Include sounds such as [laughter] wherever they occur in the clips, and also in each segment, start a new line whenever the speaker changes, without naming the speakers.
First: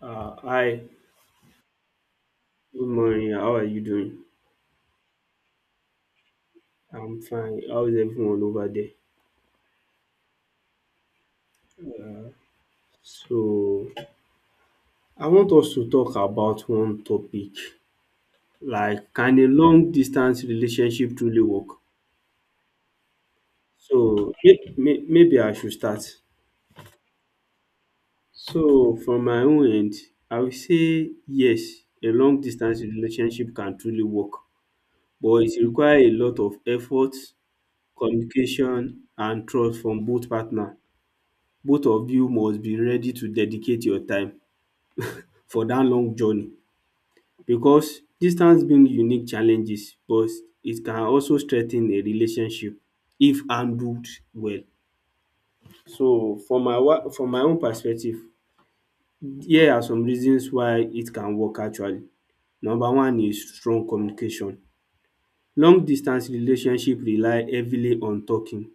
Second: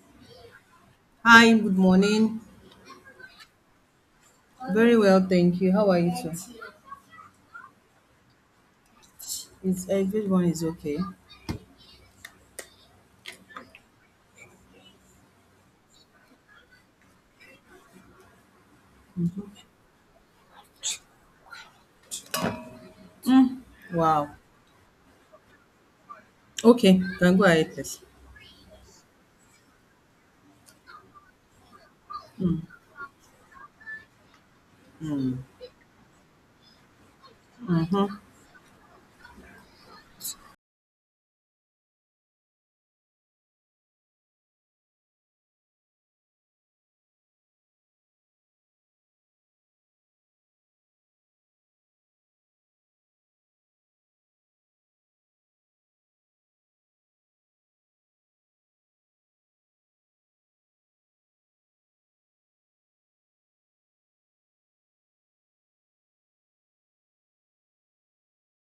Hi,
Hi, good morning.
good morning. How are you doing?
Very well, thank you. How are you too?
I'm fine. How is everyone over there?
It's everyone is okay.
So, I want us to talk about one topic like, can a long distance relationship truly work? So,
Wow.
maybe I should start.
Okay, can go ahead, please.
So, from my own end, I will say yes, a long distance relationship can truly work,
Mm.
but it requires a lot of effort,
Mm-hmm.
communication, and trust from both partners. Both of you must be ready to dedicate your time for dat long journey because distance bring unique challenges but it can also strengthen a relationship if handled well. So for from my own perspective, here are some reasons why it can work actually. Number one is strong communication. Long distance relationship rely heavily on talking,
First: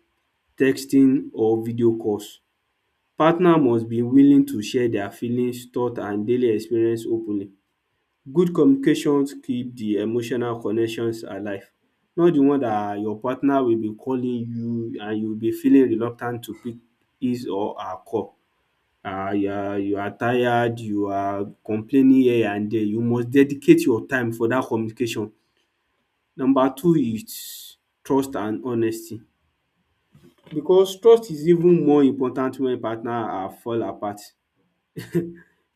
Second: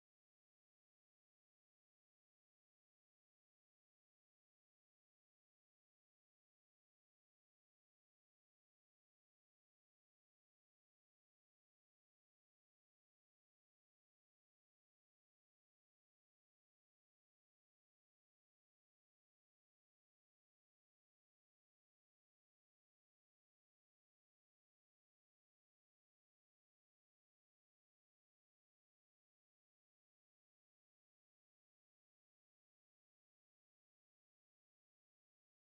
texting or video calls. Partner must be willing to share their feelings, thought and daily experience openly. Good communications keep the emotional connections alive. Not the one that your partner will be calling you and you will be feeling reluctant to pick his or her call. You are tired, you are complaining here and there. You must dedicate your time for dat communication. Number two is trust and honesty because trust is even more important when partner are fall apart. [laughs]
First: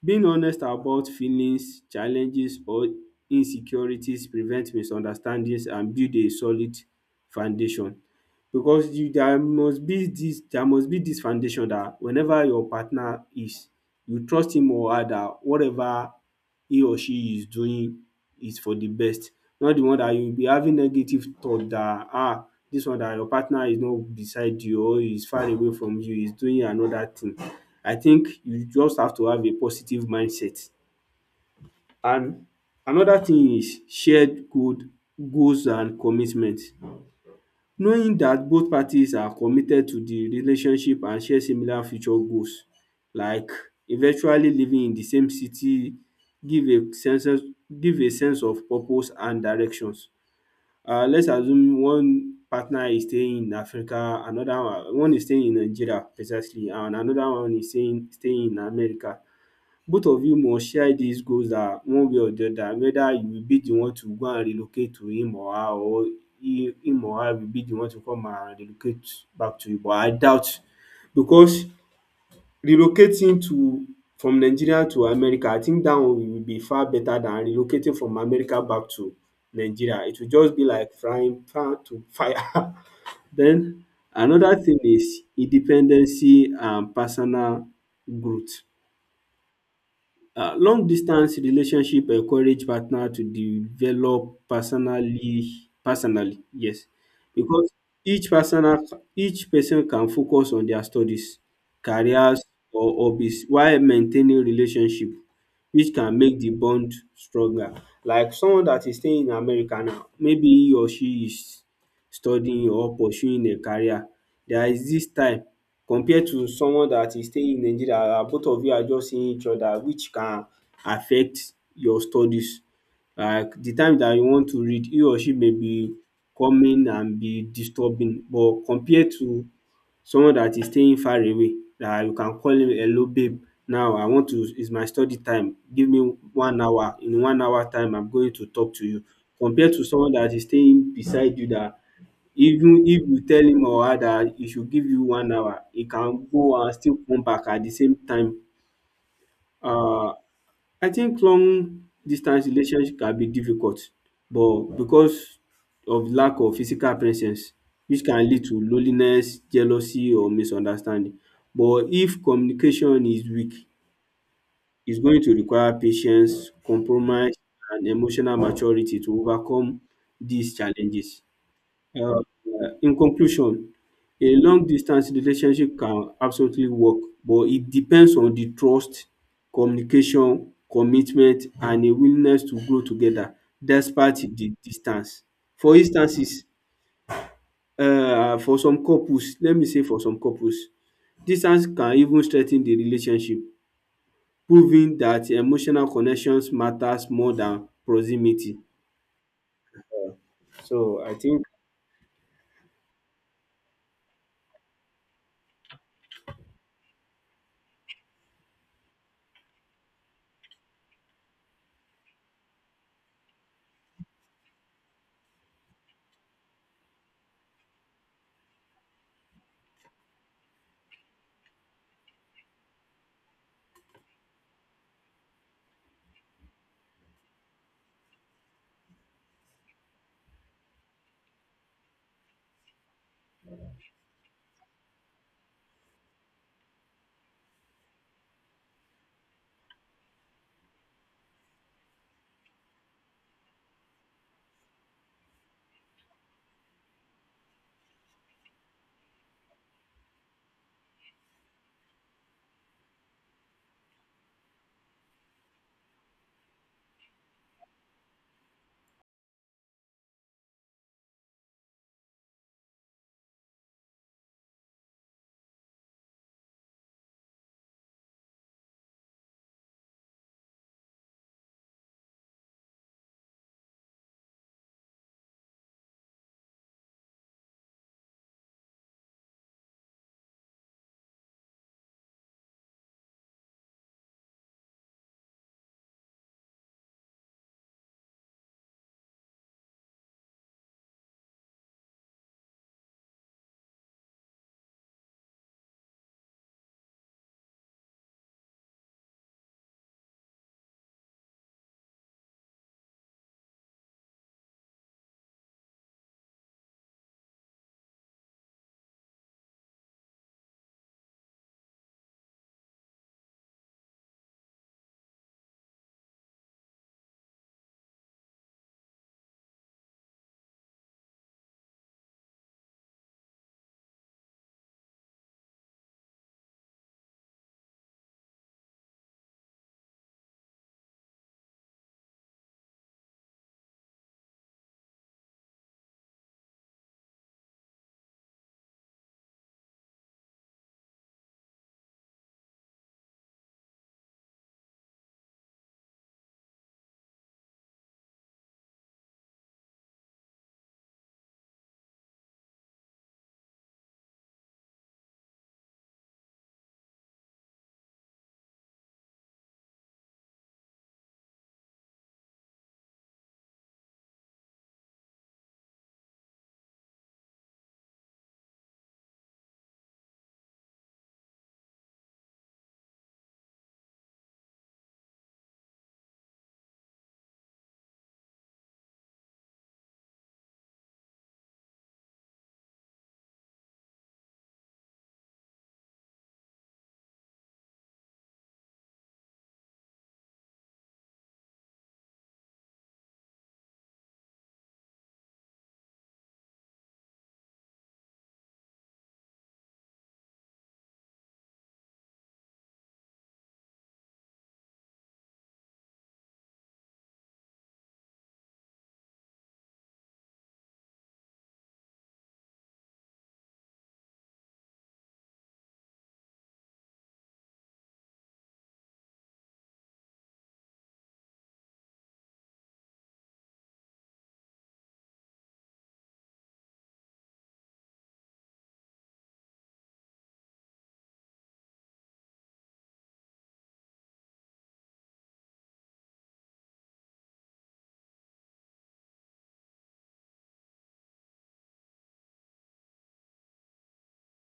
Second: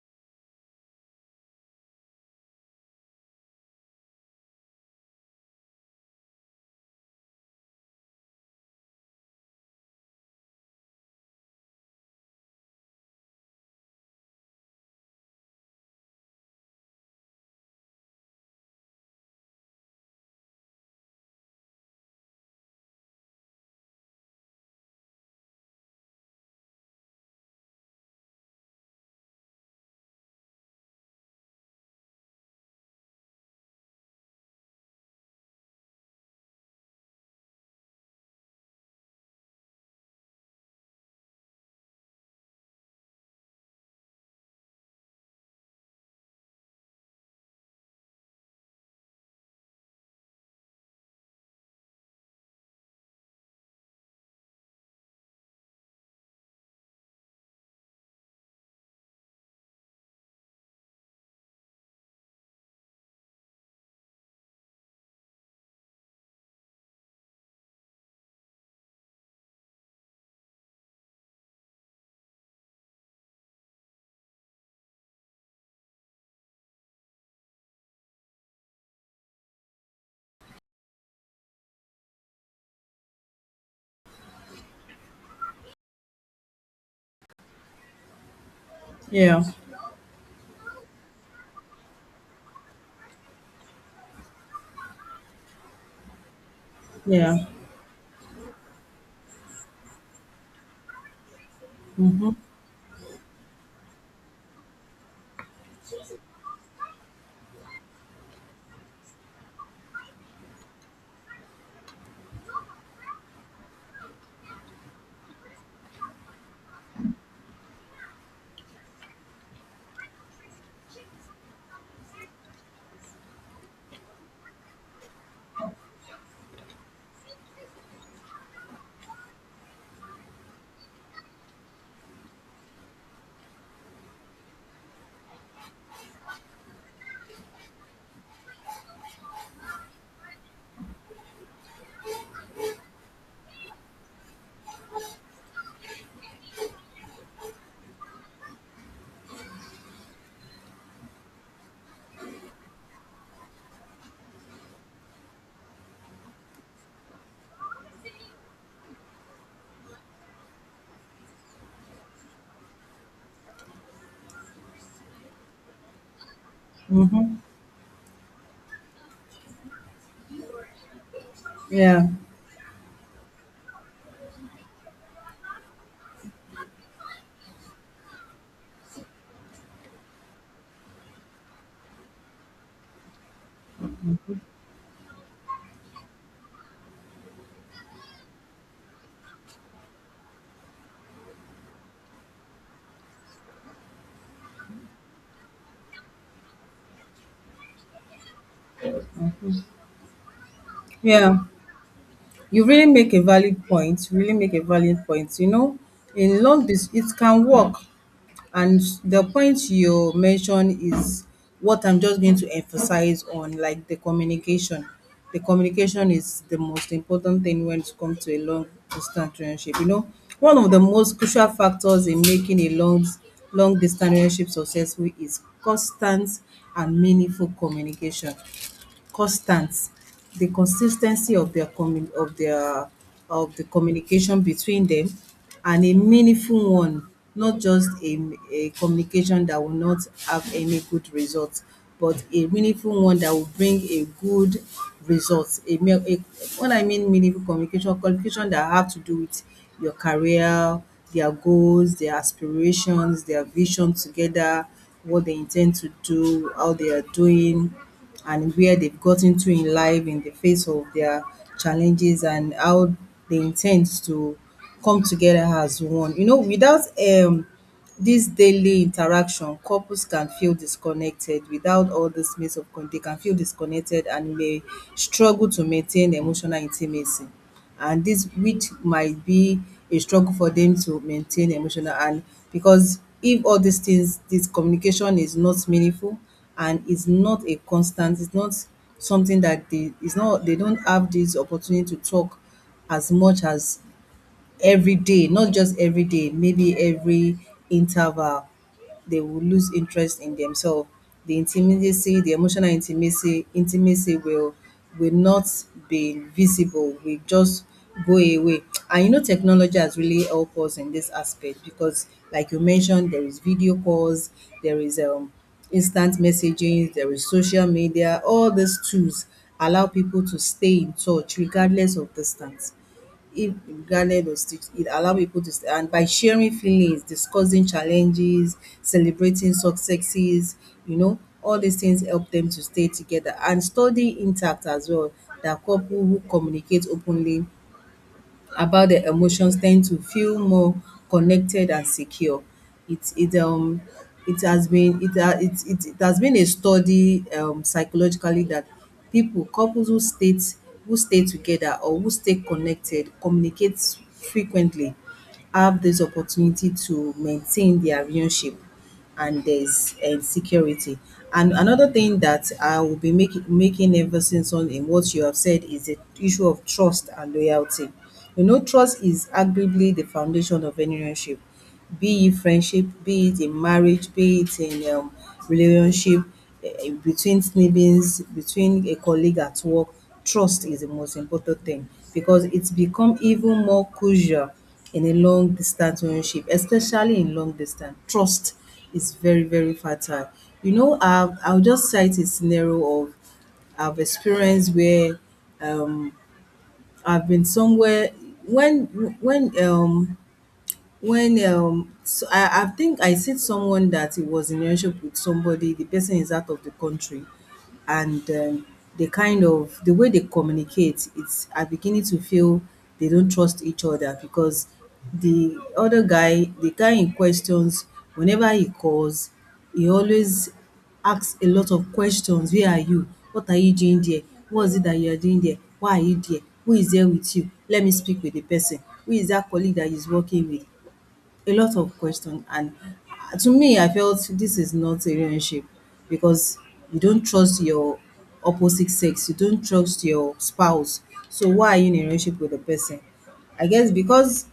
Being honest about feelings, challenges or insecurities prevent misunderstandings and build a solid foundation because you there must be dis foundation dat whenever your partner is, you trust him or her dat whatever he or she is doing is for the best. Not the one dat you be having negative thought dat dis one dat your partner is not beside you or is far away from you, is doing another thing. I think you just have to have a positive mindset. And another thing is shared good goals and commitment. Knowing that both parties are committed to the relationship and share similar future goals like eventually living in the same city give a sense of purpose and directions. Let's assume one partner is staying in Africa, another one is staying in Nigeria precisely and another one is staying in America. Both of you must share dis goals one way or the other whether you will be the one to go and relocate to him or her or him or her will be the one to come and relocate back to you but I doubt because relocating to from Nigeria to America I think dat one will be far better than relocating from America back to Nigeria. It will just be like frying pan to fire. [laughs] Then another thing is independency and personal growth.
Yeah,
Long distance relationship encourage partner to develop personally, yes,
yeah,
because each personal each person can focus on their studies, careers or hobbies while maintaining relationship which can make the bond stronger. Like someone that is staying in America now maybe he or she is studying or pursuing a career. There is this time compared to someone that is staying in Nigeria and both of you are just seeing each other which can affect your studies. Like the time that you want to read he or she may be coming and be disturbing but compared to someone that is staying far away that you can call him hello babe now I want to it's my study time give me 1 hour in 1 hour time I'm going to talk to you. Compared to someone that is staying beside you that even if you tell him or her that he should give you 1 hour, he can go and still come back at the same time. Uh, I think long distance relationship can be difficult, but because of lack of physical presence, which can lead to loneliness, jealousy, or misunderstanding. But if communication is weak, it's going to require patience, compromise,
mm-hmm.
and emotional maturity to overcome these challenges.
Yeah,
um, in conclusion, a long distance relationship can absolutely work, but it depends on the trust, communication, commitment, and a willingness to grow together despite the distance. For instances, for some couples, let me say for some couples, distance can even strengthen the relationship, proving that emotional connections matters more than proximity. So I
yeah.
think
You really make a valid point. You really make a valid point. In long dis it can work. And the point you mentioned is what I'm just going to emphasize on, like the communication. The communication is the most important thing when it comes to a long distance relationship. One of the most crucial factors in making a long distance relationship successful is constant and meaningful communication, constant, the consistency of their of the communication between them, and a meaningful one, not just a communication that will not have any good results, but a meaningful one that will bring a good result, a mere a what I mean, meaningful communication that have to do with your career, their goals, their aspirations, their vision together, what they intend to do, how they are doing, and where they've gotten to in life in the face of their challenges, and how they intend to come together as one. Without um this daily interaction, couples can feel disconnected. Without all this means of con, they can feel disconnected and may struggle to maintain emotional intimacy. And this which might be a struggle for them to maintain emotional, and because if all these things, this communication is not meaningful and it's not a constant, it's not something that they, it's not they don't have this opportunity to talk as much as every day, not just every day, maybe every interval, they will lose interest in themselves. The intimacy, the emotional intimacy, intimacy will not be visible. We just go away. And you know, technology has really helped us in this aspect because, like you mentioned, there is video calls, there is instant messaging, there is social media. All these tools allow people to stay in touch regardless of distance, if grounded or stitched it allow people to st- and by sharing feelings, discussing challenges, celebrating successes, you know, all these things help them to stay together and study intact as well. That couple who communicate openly about their emotions tend to feel more connected and secure. It it has been it ha it it it has been a study, psychologically, that people, couples who stay, who stay together or who stay connected, communicate frequently, have this opportunity to maintain their relationship, and there's security. And another thing that I will be making emphasis on in what you have said is the issue of trust and loyalty. You know, trust is arguably the foundation of any relationship, be it friendship, be it in marriage, be it in relationship, between siblings, between a colleague at work. Trust is the most important thing because it's become even more crucial in a long distance relationship. Especially in long distance, trust is very, very fertile. You know, I'll just cite a scenario of I've experienced where, um, I've been somewhere when when um so I think I see someone that it was in a relationship with somebody, the person is out of the country, and the kind of the way they communicate, it's I'm beginning to feel they don't trust each other, because the other guy, the guy in questions, whenever he calls, he always asks a lot of questions. Where are you? What are you doing there? What is it that you are doing there? Why are you there? Who is there with you? Let me speak with the person. Who is that colleague that he's working with? A lot of question. And to me, I felt this is not a relationship because you don't trust your opposite sex, you don't trust your spouse. So why are you in a relationship with a person? I guess because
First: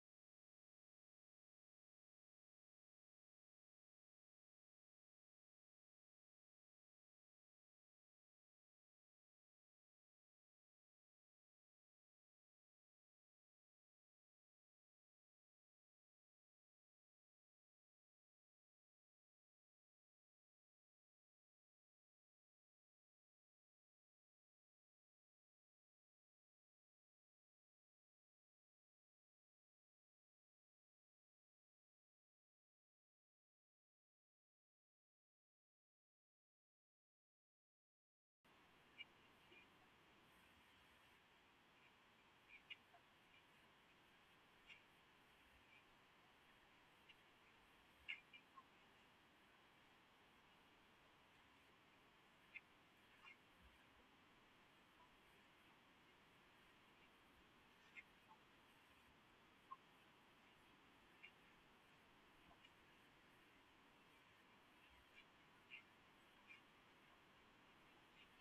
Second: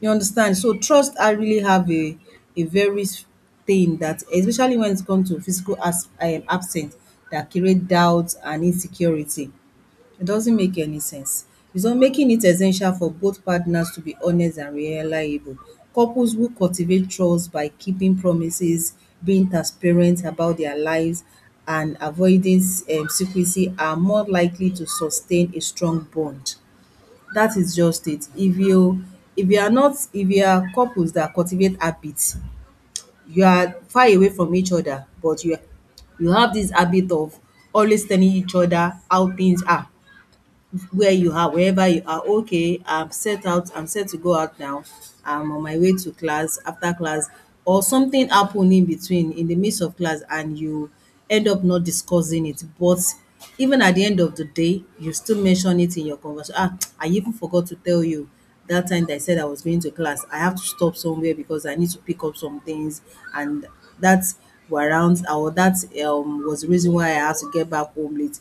you understand. So trust, I really have a very s- thing that, especially when it comes to physical as absence, that create doubt and insecurity. It doesn't make any sense. So making it essential for both partners to be honest and reliable. Couples who cultivate trust by keeping promises, being transparent about their lives, and avoiding secrecy are more likely to sustain a strong bond. That is just it. If you, if you are not, if you are couples that cultivate habits, you are far away from each other, but you have this habit of always telling each other how things are. Where you are, wherever you are, okay, I'm set out, I'm set to go out now. I'm on my way to class, after class, or something happened in between, in the midst of class, and you end up not discussing it. But even at the end of the day, you still mention it in your conversation. Ah, [tsk] I even forgot to tell you that time that I said I was going to class. I have to stop somewhere because I need to pick up some things, and that were around or that was the reason why I had to get back home late.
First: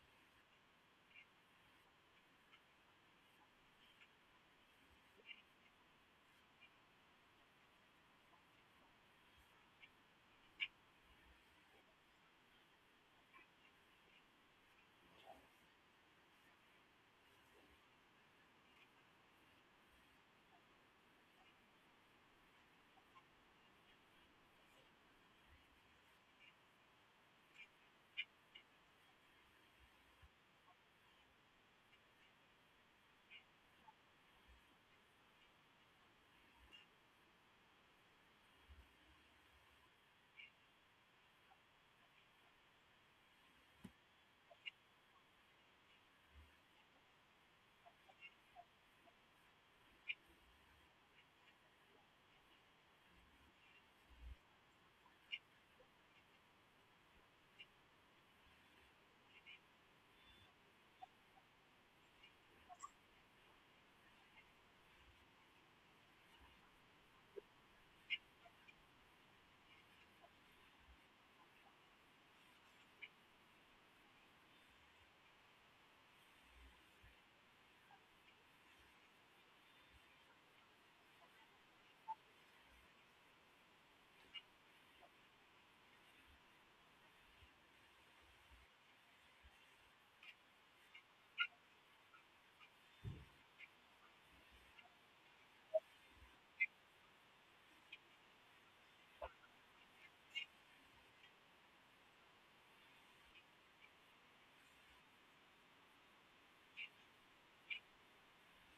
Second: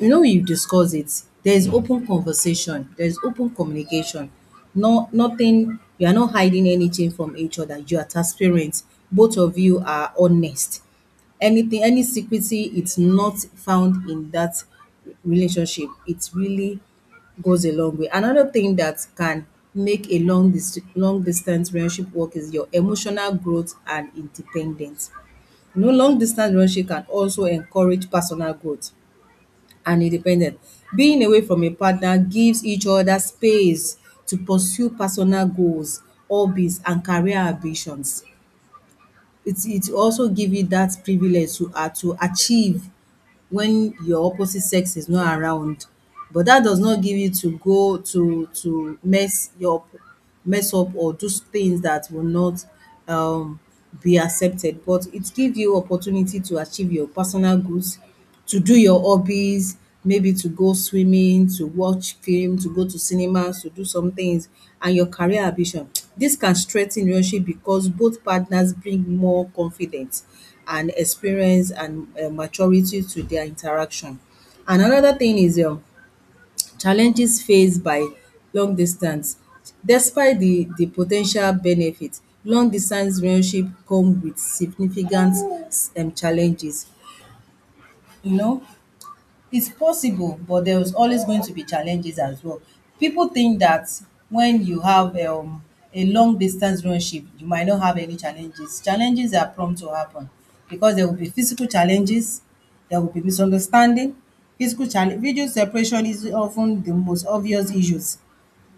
No, you discuss it. There is open conversation. There is open communication. No, nothing. You are not hiding anything from each other. You are transparent. Both of you are honest. Anything, any secrecy, it's not found in that relationship. It really goes a long way. Another thing that can make a long dis long distance relationship work is your emotional growth and independence. You know, long distance relationship can also encourage personal growth and independent. Being away from a partner gives each other space to pursue personal goals, hobbies, and career ambitions. It also give you that privilege to ah to achieve when your opposite sex is not around, but that does not give you to go to mess your mess up or do things that will not um be accepted, but it give you opportunity to achieve your personal goals, to do your hobbies, maybe to go swimming, to watch film, to go to cinemas, to do some things, and your career ambition. This can strengthen relationship because both partners bring more confidence and experience and maturity to their interaction. And another thing is challenges faced by long distance. Despite the po ten tial benefit, long distance relationship come with significant challenges, you know. It's possible, but there is always going to be challenges as well. People think that when you have a long distance relationship, you might not have any challenges. Challenges are prompt to happen because there will be physical challenges, there will be misunderstanding. Physical challenge, video separation is often the most obvious issues.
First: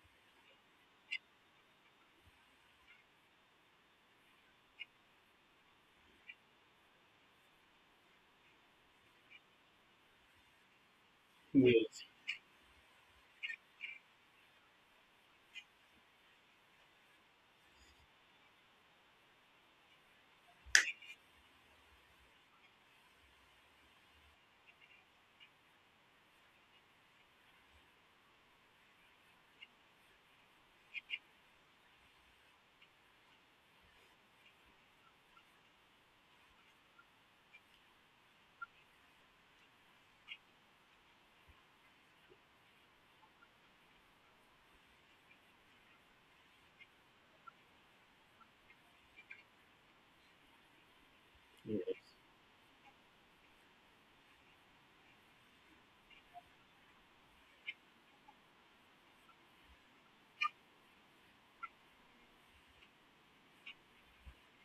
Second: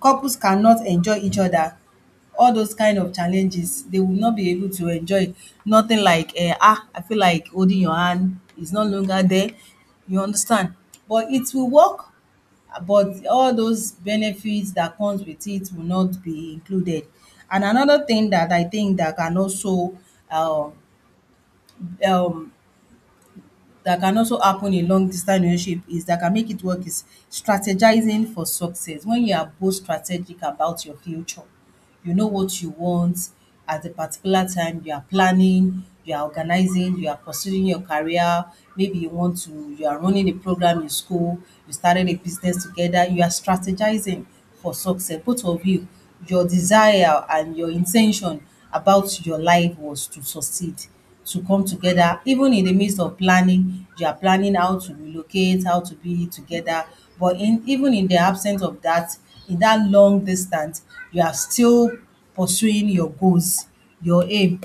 Couples cannot enjoy each other, all those kind of challenges, they will not be able to enjoy, nothing like, eh, ah, I feel like holding your hand is no longer there. You understand? But it will work,
yes.
but all those benefits that comes with it will not be included. And another thing that I think um um that can also happen in long distance relationship is that can make it work is strategizing for success. When you are both strategic about your future, you know what you want at a particular time, you are planning, you are organizing, you are pursuing your career, maybe you want to, you are running a program in school, you started a business together, you are strategizing for success. Both of you, your desire and your intention about your life was to succeed, to come together. Even in the midst of planning, you are planning how to relocate, how to be together. But in even in the absence of that, in that long distance, you are still pursuing your goals, your aim.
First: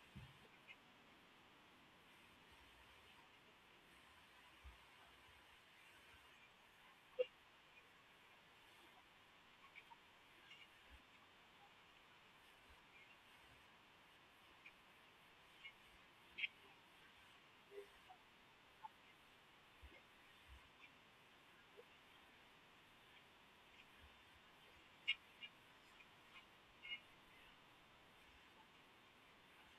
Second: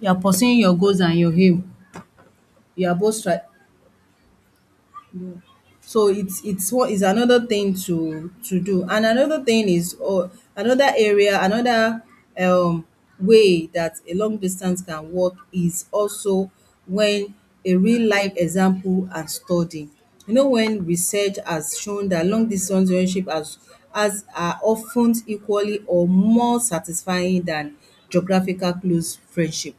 You are pursuing your goals and your aim. You are both stri. So it's what is another thing to do. And another thing is, or another area, another um way that a long distance can work, is also when a real life example and study. You know when research has shown that long distance relationship as are often equally or more satisfying than geographical close friendship,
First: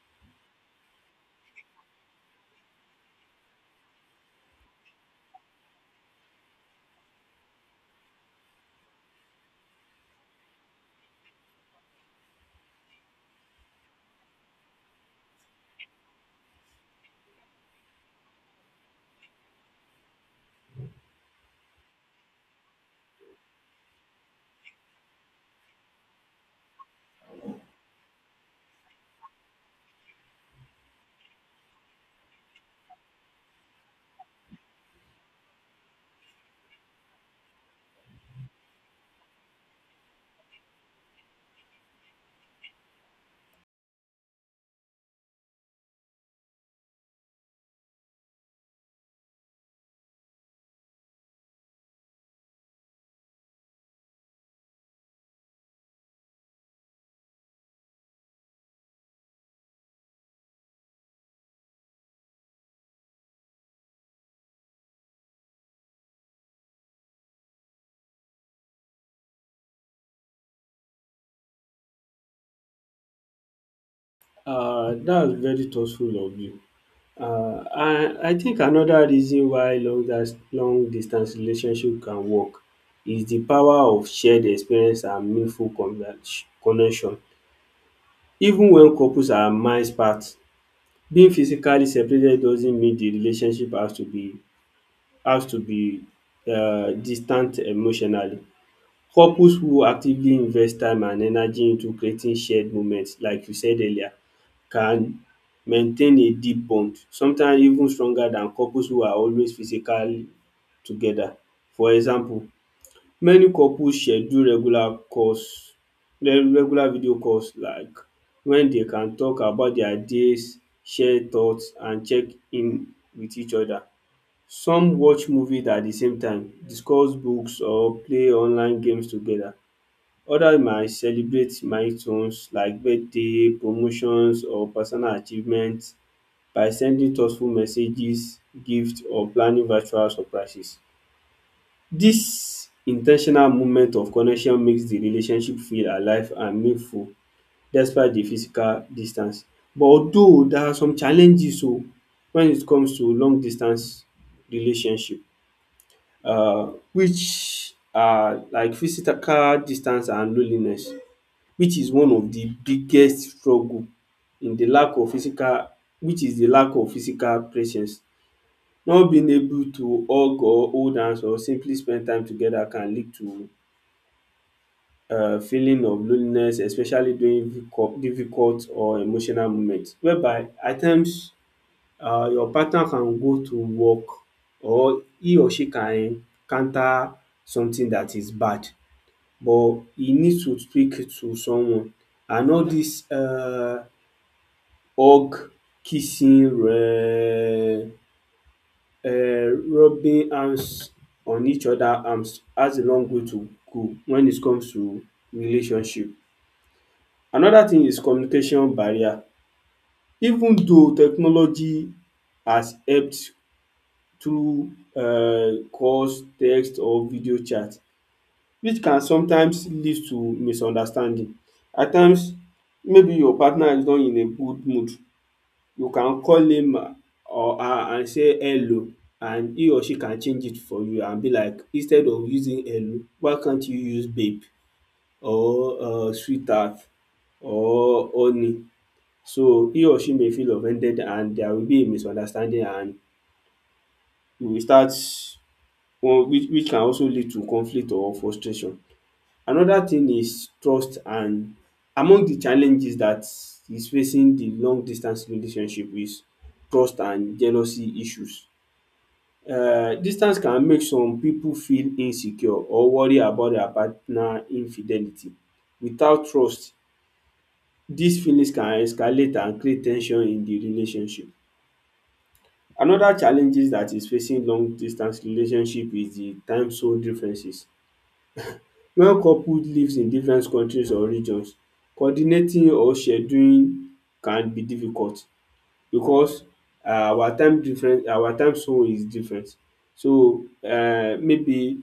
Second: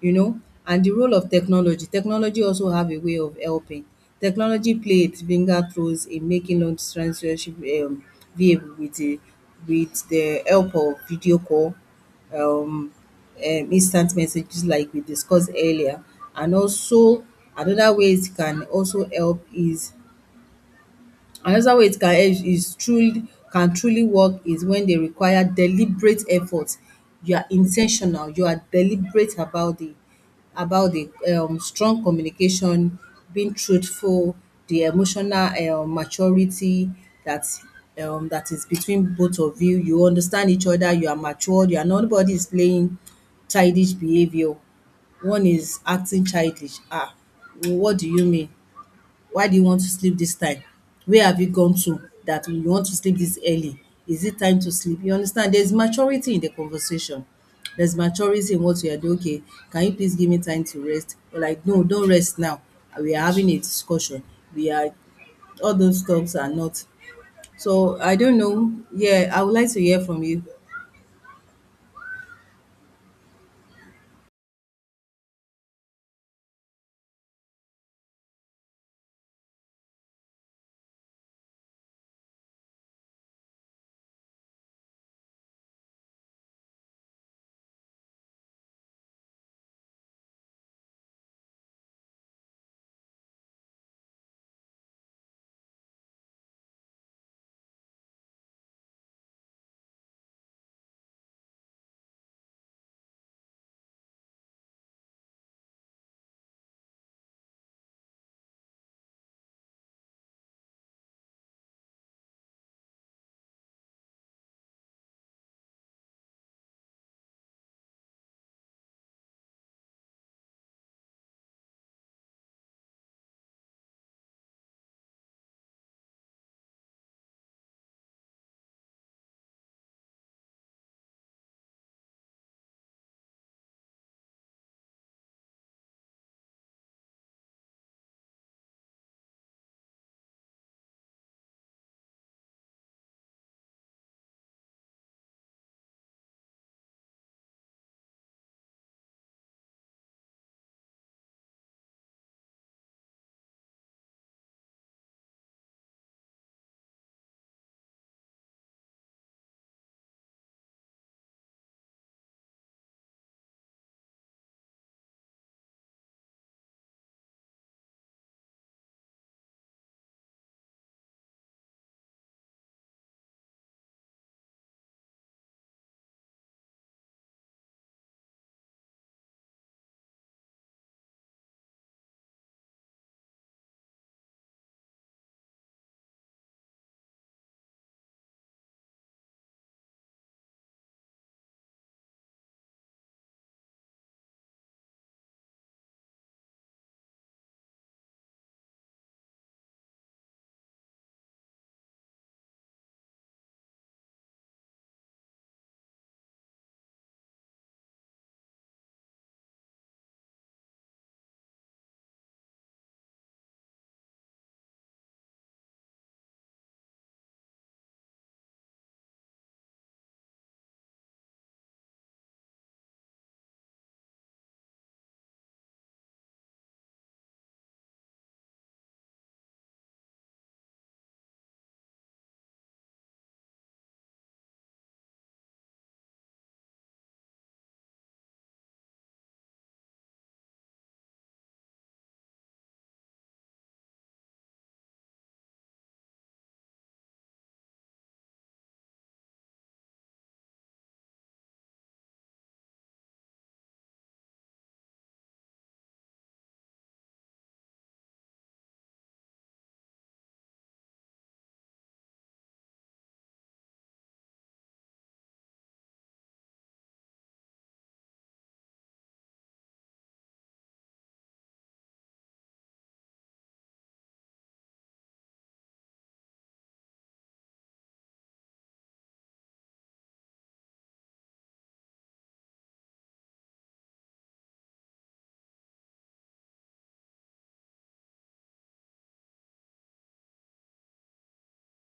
you know. And the role of technology. Technology also have a way of helping. Technology play its fingerprints in making long distance relationship viable with the help of video call, um um instant messages like we discussed earlier. And also another way it can also help is, another way it can help is truly can truly work, is when they require deliberate effort. You are intentional. You are deliberate about the strong communication, being truthful, the emotional maturity that that is between both of you. You understand each other, you are matured, you are nobody is playing childish behaviour. One is acting childish. What do you mean? Why do you want to sleep this time? Where have you gone to that you want to sleep this early? Is it time to sleep? You understand? There's maturity in the conversation. There's maturity in what you are doing. Okay, can you please give me time to rest? You're like, no, don't rest now. We are having a discussion. We are all those talks are not. So I don't know. Yeah, I would like to hear from you.
That's very thoughtful of you. I think another reason why long distance relationship can work is the power of shared experience and meaningful connection. Even when couples are miles apart, being physically separated doesn't mean the relationship has to be distant emotionally. Couples who actively invest time and energy into creating shared moments like you said earlier can maintain a deep bond, sometimes even stronger than couples who are always physically together. For example, many couples schedule regular calls, regular video calls, like when they can talk about their days, share thoughts and check in with each other. Some watch movies at the same time, discuss books or play online games together. Others might celebrate milestones like birthday, promotions or personal achievements by sending thoughtful messages, gifts or planning virtual surprises. Dis in ten tional moment of connection makes the relationship feel alive and meaningful despite the physical distance. But although there are some challenges when it comes to long distance relationship, which are like physical distance and loneliness, which is one of the biggest struggle, in the lack of physical which is the lack of physical presence. Not being able to hug or hold hands or simply spend time together can lead to feeling of loneliness, especially during difficult or emotional moment whereby at times your partner can go to work or he or she can encounter something that is bad but he needs to speak to someone and all dis Og Kissingerö, rubbing hands on each other arms has a long way to go when it comes to relationship. Another thing is communication barrier. Even though technology has helped through calls, text or video chat, which can sometimes lead to misunderstanding. At times maybe your partner is not in a good mood, you can call him or her and say hello and he or she can change it for you and be like, instead of using hello why can't you use babe or sweetheart or honey, so he or she may feel offended and there will be a misunderstanding and you will start well, which can also lead to conflict or frustration. Another thing is trust and among the challenges that is facing the long distance relationship is trust and jealousy issues. Distance can make some people feel insecure or worry about their partner infidelity. Without trust, these feelings can escalate and create ten sion in the relationship. Another challenges that is facing long distance relationship is the time zone differences. When couple lives in different countries or regions, coordinating or scheduling can be difficult because our time zone is different. So maybe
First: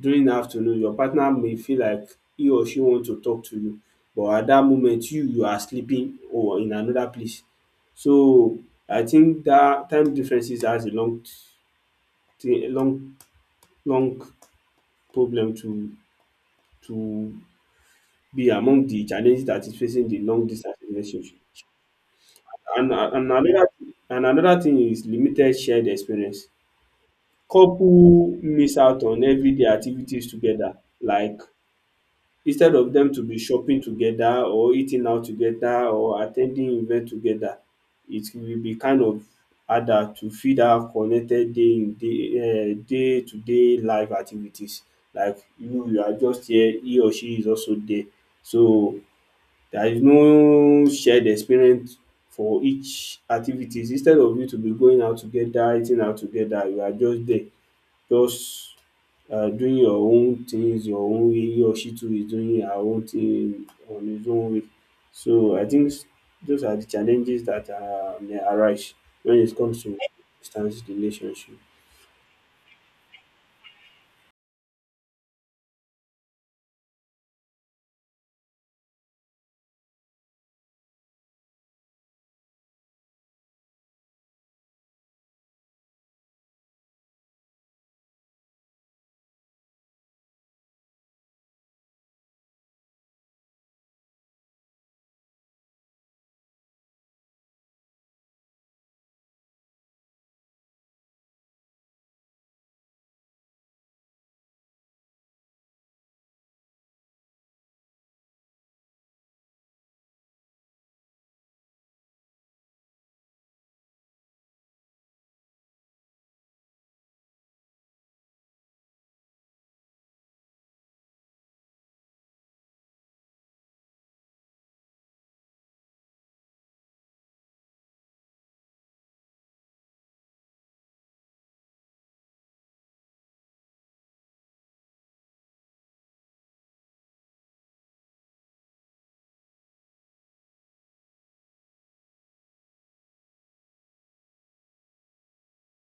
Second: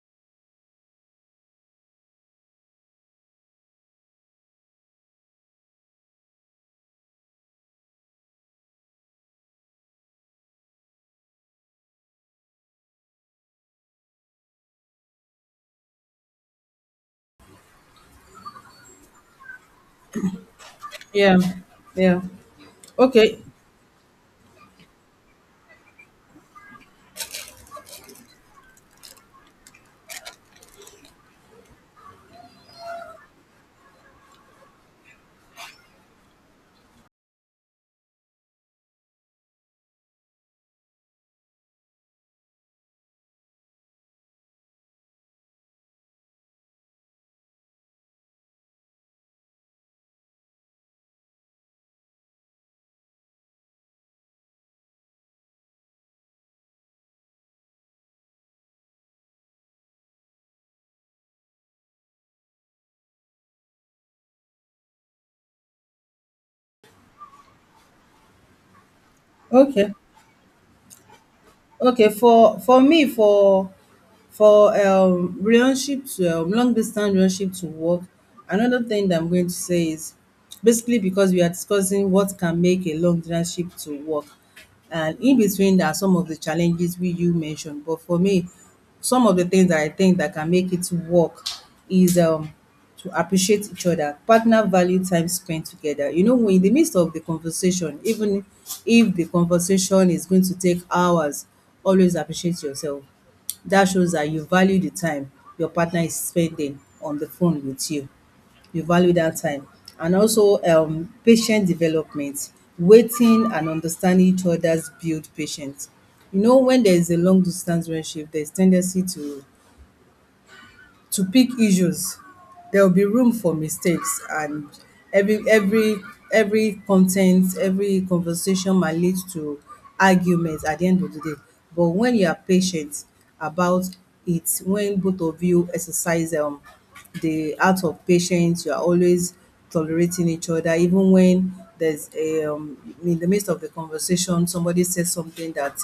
during the afternoon your partner may feel like he or she want to talk to you but at that moment you are sleeping or in another place. So I think that time differences has a long a long problem to be among the challenges that is facing the long distance
Yeah,
relationship.
yeah.
And and
Okay,
another and another thing is limited shared experience. Couple miss out on everyday activities together like instead of dem to be shopping together or eating out together or at ten ding event together, it will be kind of harder to fit have connected day in day day to day life activities like you are just here, he or she is also there. So there is no shared experience for each activities instead of you to be going out together eating out together you are just there just doing your own things your own way, he or she too is doing her own thing on his own way. So I think those are the challenges that may arise when it comes
okay.
to distance relationship.
Okay, for me, for relationship to long distance relationship to work, another thing that I'm going to say is basically because we are discussing what can make a long distance relationship to work. And in between there are some of the challenges we you mentioned. But for me, some of the things that I think that can make it work is to appreciate each other. Partner value time spent together. You know, in the midst of the conversation, even if the conversation is going to take hours, always appreciate yourself. That shows that you value the time your partner is spending on the phone with you, you value that time. And also patient development, waiting and understanding each other's build patience. You know, when there is a long distance relationship, there's tendency to pick issues. There will be room for mistakes and every every content, every conversation might lead to argument at the end of the day. But when you are patient about it, when both of you exercise the art of patience, you are always tolerating each other, even when there's a in the midst of the conversation, somebody says something that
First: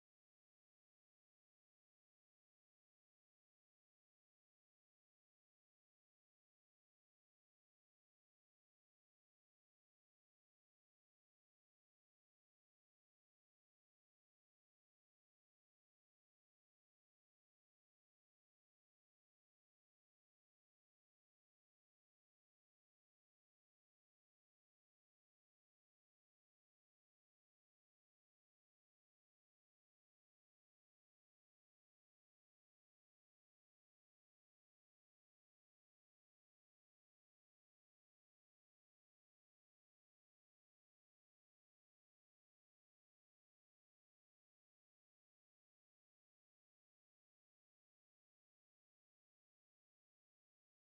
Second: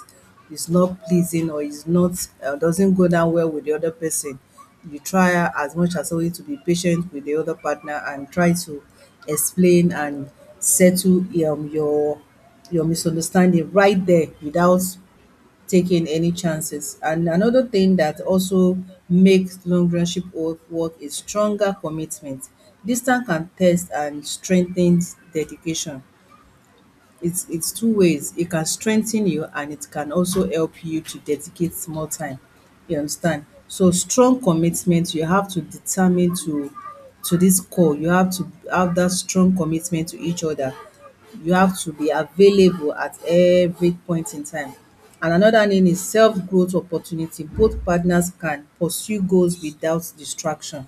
is not pleasing or is not doesn't go down well with the other person. You try as much as always to be patient with the other partner and try to explain and settle um, your your misunderstanding right there without taking any chances. And another thing that also makes long relationship work is stronger commitment. Distance can test and strengthen dedication. It's two ways. It can strengthen you and it can also help you to dedicate more time. You understand? So strong commitment, you have to determine to this call. You have to have that strong commitment to each other. You have to be available at every point in time. And another thing is self growth opportunity. Both partners can pursue goals without distraction.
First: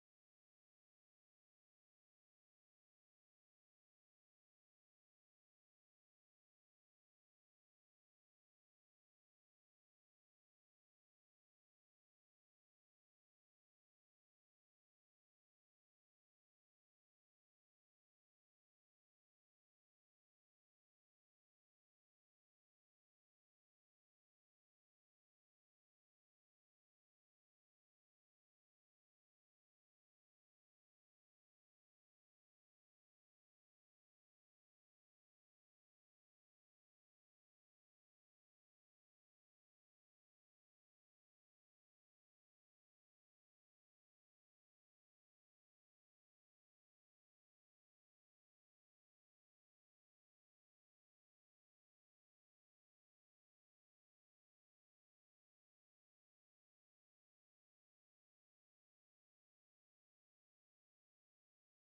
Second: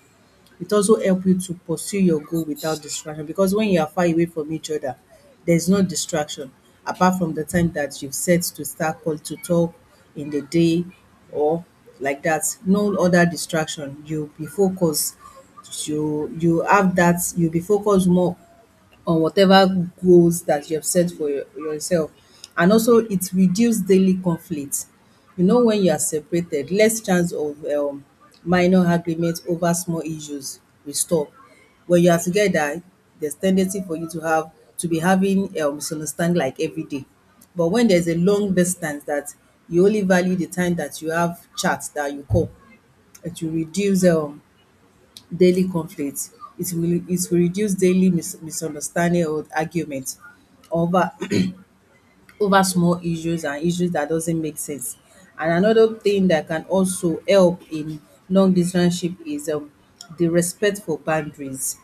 It also help you to pursue your goal without distraction because when you are far away from each other there's no distraction apart from the time that you've set to start call to talk in the day or like that, no other distraction. You'll be focused, you have that, you'll be focused more on whatever goals that you have set for yourself. And also it reduces daily conflict. You know, when you are separated, less chance of minor arguments over small issues will stop. When you are together, there's tendency for you to have to be having misunderstanding like every day. But when there's a long distance that you only value the time that you have chat that you call, it will reduce daily conflicts. It will reduce daily misunderstanding or argument, however, over small issues and issues that doesn't make sense. And another thing that can also help in long distance ship is the respect for boundaries.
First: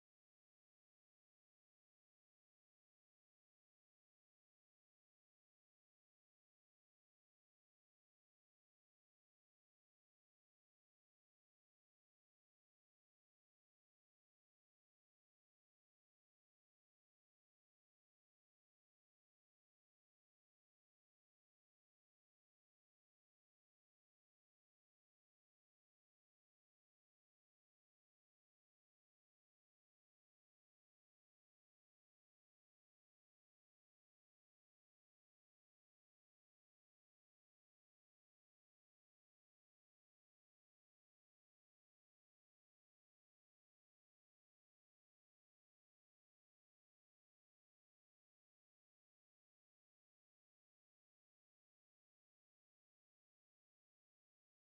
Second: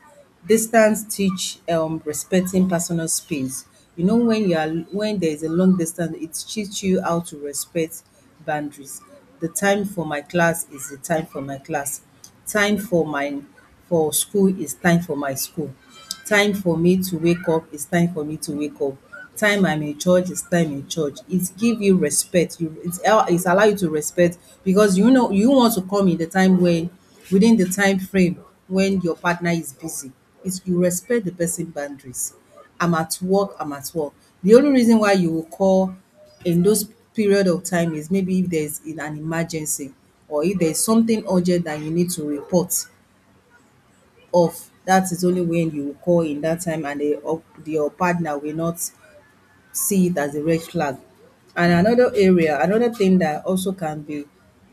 Distance teach respecting personal space. You know, when you are when there is a long distance, it teach you how to respect boundaries. The time for my class is the time for my class. Time for my for school is time for my school. Time for me to wake up is time for me to wake up. Time I'm in church is time in church. It give you respect you, it allow you to respect because you know you want to come in the time when within the time frame when your partner is busy. It's you respect the person boundaries. I'm at work, the only reason why you will call in those period of time is maybe if there's in an emergency or if there's something urgent that you need to report off. That is only when you call in that time and the up your partner will not see it as a red flag. And another area, another thing that also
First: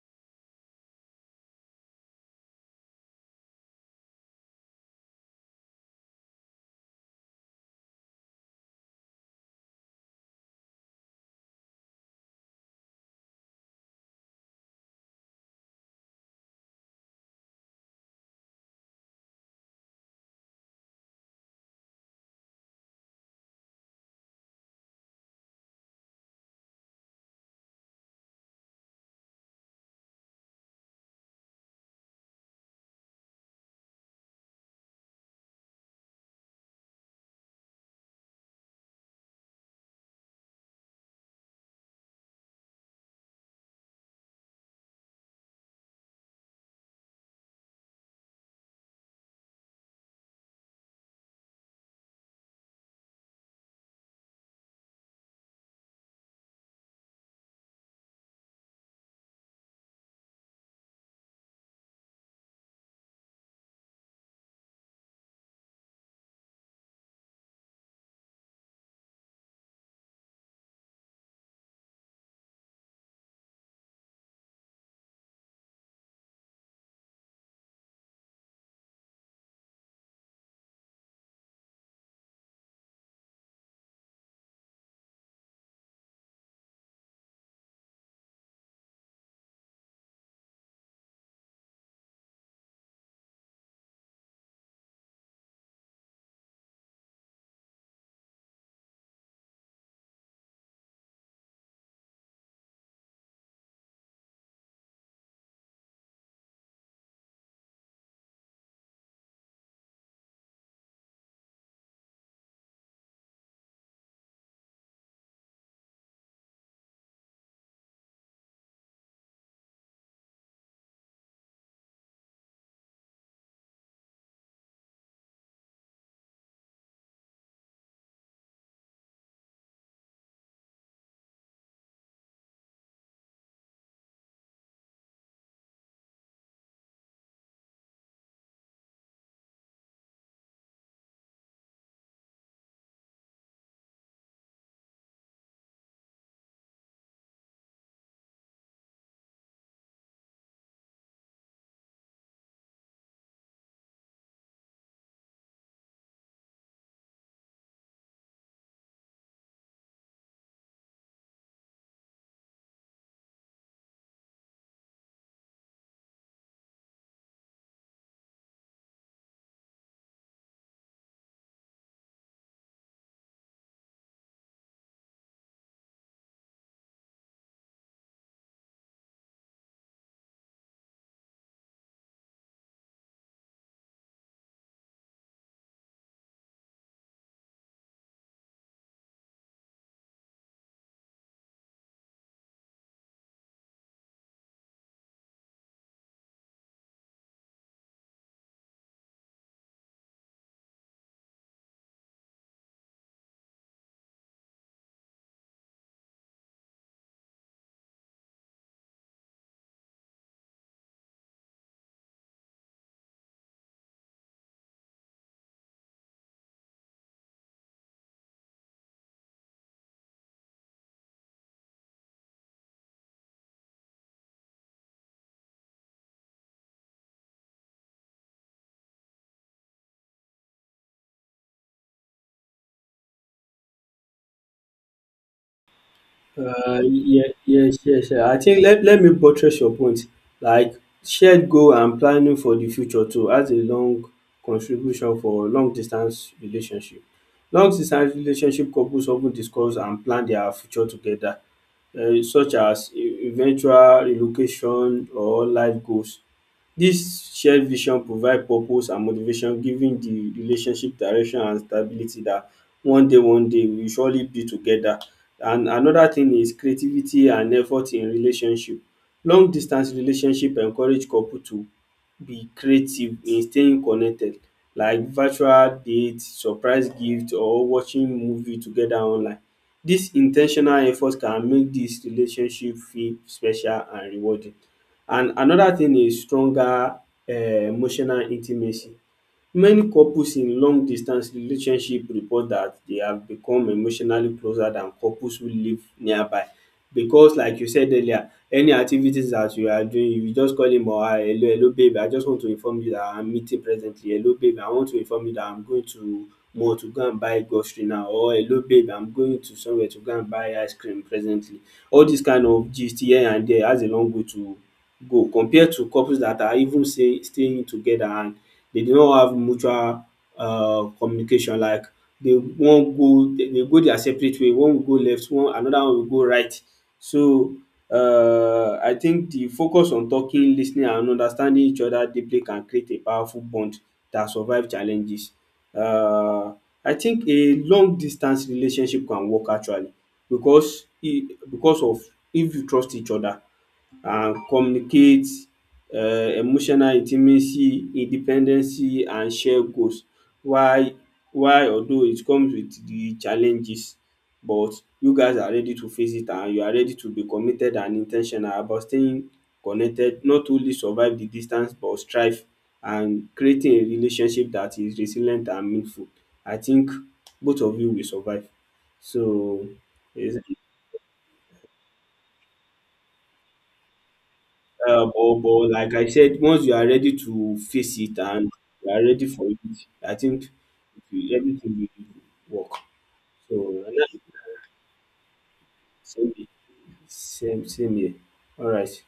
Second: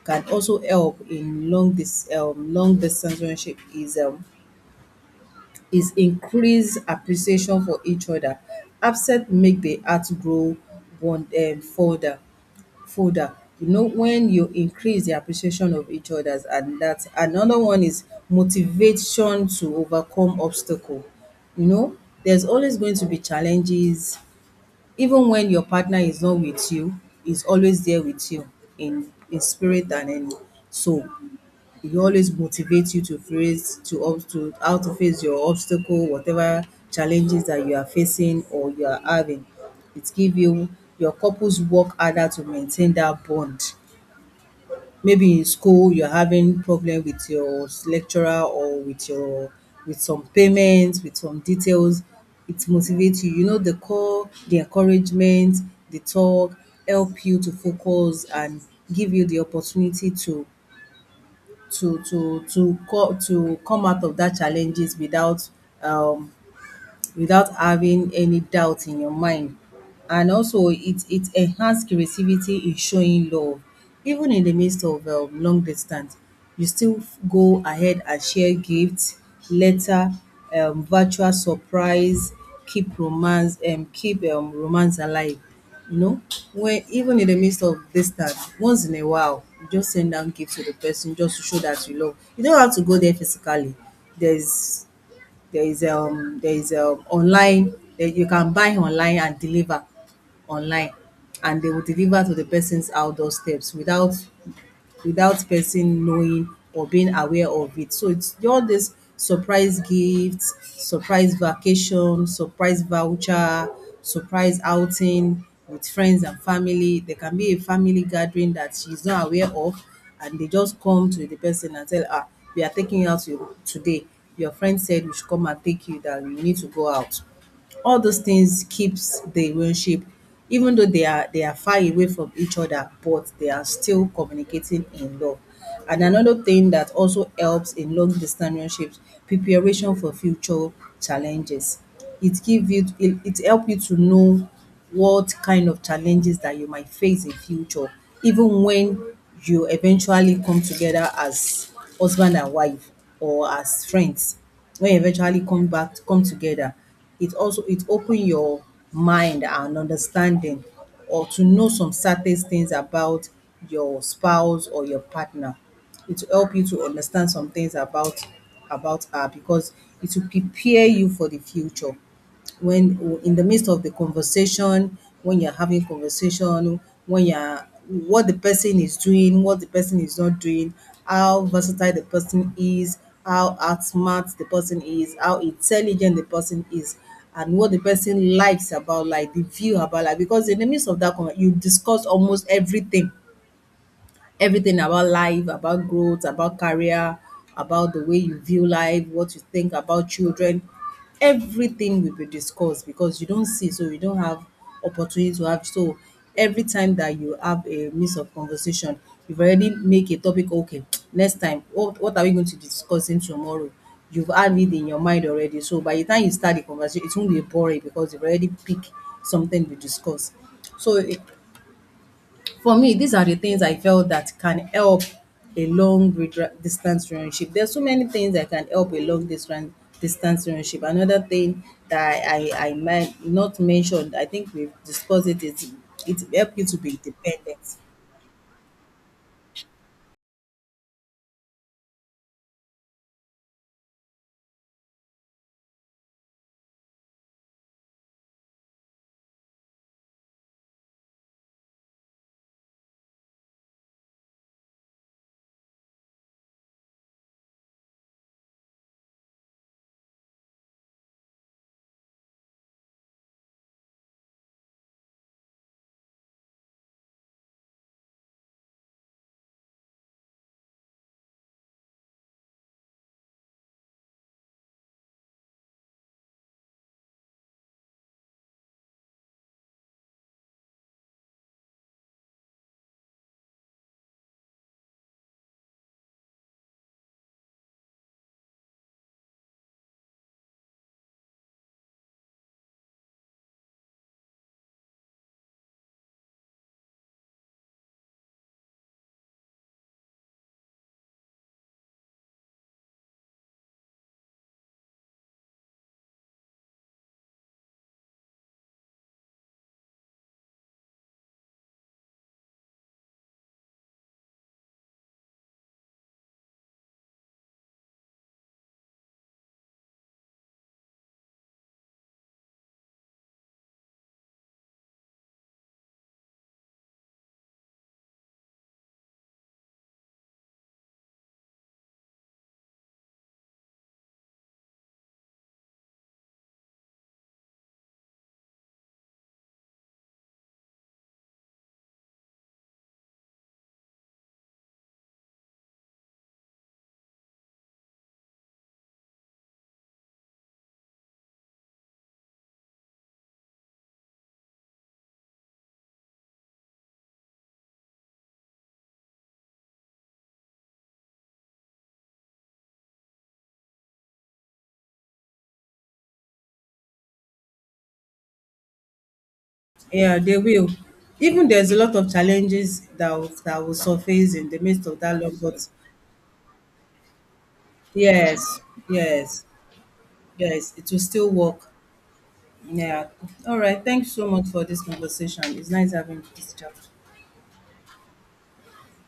can also help in long dis long distance relationship is increase appreciation for each other. Upset make the heart grow bond further folder. You know, when you increase the appreciation of each others, and that another one is motivation to overcome obstacle. You know, there's always going to be challenges. Even when your partner is not with you, is always there with you in spirit and in soul. It will always motivate you to face to up to how to face your obstacle, whatever challenges that you are facing or you are having. It give you your couples work harder to maintain that bond. Maybe in school you're having problem with your lecturer or with your with some payments, with some details, it motivates you. You know, the call, the encouragement, the talk help you to focus and give you the opportunity to come out of that challenges without um without having any doubt in your mind. And also it enhances creativity in showing love. Even in the midst of long distance, you still go ahead and share gifts, letter, virtual surprise, keep romance alive. You know, when even in the midst of distance, once in a while, you just send down gifts to the person just to show that you love. You don't have to go there physically. There's there is online that you can buy online and deliver online, and they will deliver to the person's outdoor steps without without person knowing or being aware of it. So it's all this surprise gifts, surprise vacation, surprise voucher, surprise outing with friends and family. There can be a family gathering that she's not aware of and they just come to the person and tell her, we are taking you today. Your friend said we should come and take you, that we need to go out. All those things keeps the relationship. Even though they are far away from each other, but they are still communicating in love. And another thing that also helps in long distance relationships, preparation for future challenges. It give you it it help you to know what kind of challenges that you might face in future, even when you eventually come together as husband and wife or as friends. When you eventually come together, it also it open your mind and understanding or to know some certain things about your spouse or your partner. It will help you to understand some things about her because it will prepare you for the future when in the midst of the conversation, when you're having conversation, when you're what the person is doing, what the person is not doing, how versatile the person is, how outsmart the person is, how intelligent the person is, and what the person likes about like the view about life. Because in the midst of that, you discuss almost everything, everything about life, about growth, about career, about the way you view life, what you think about children. Everything will be discussed because you don't see, so you don't have opportunity to have. So every time that you have a mix of conversation, you've already make a topic, okay, next time, what are we going to be discussing tomorrow? You've had it in your mind already. So by the time you start the conversation, it won't be boring because you've already picked something to discuss. So for me, these are the things I felt that can help a distance relationship. There's so many things that can help a long distance distance relationship. Another thing that I might not mentioned, I think we've discussed it, is it help you to be
Yeah,
independent.
yes, yes, yeah. I think, let me buttress your point. Like shared goal and planning for the future too as a long contribution for long distance relationship. Long distance relationship couples often discuss and plan their future together, such as eventual relocation or life goals. Dis shared vision provide purpose and motivation, giving de relationship direction and stability dat one day we will surely be together. And another thing is creativity and effort in relationship. Long distance relationship encourage couple to be creative in staying connected like virtual date, surprise gift or watching movie together online. Dis in ten tional effort can make dis relationship feel special and rewarding. And another thing is stronger emotional intimacy. Many couples in long distance relationship report dat they have become emotionally closer than couples who live nearby because, like you said earlier, any activities dat you are doing you just call him or her, hello babe I just want to inform you dat I'm meeting presently, hello babe I want to inform you dat I'm going to mall to go and buy grocery now, or hello babe I'm going to somewhere to go and buy ice cream presently. All dis kind of gist here and there has a long way to go compare to couples dat are even say staying together and they do not have mutual communication, like they won't go they go their separate way, one will go left, One another one will go right. So I think the focus on talking, listening, and understanding each other deeply can create a powerful bond that survive challenges. Uh, I think a long distance relationship can work actually because e because of, if you trust each other and communicate emotional intimacy, independency and shared goals, while while although it comes with the challenges, but you guys are ready to face it and you are ready to be committed and in ten tional about staying connected, not only survive the distance but thrive and creating a relationship that is resilient and meaningful. I think both of you will survive. So
Yeah, they
is
will. Even there's a lot of challenges that will surface in the midst of that love,
But
but
like I said, once you are ready to face it and
yes,
you are ready
yes,
for it, I think
yes, it will still work.
everything will work.
Yeah.
So
All right.
and
Thanks
that's
so much for this conversation. It's nice having
same,
this chat.
same, same here. All right.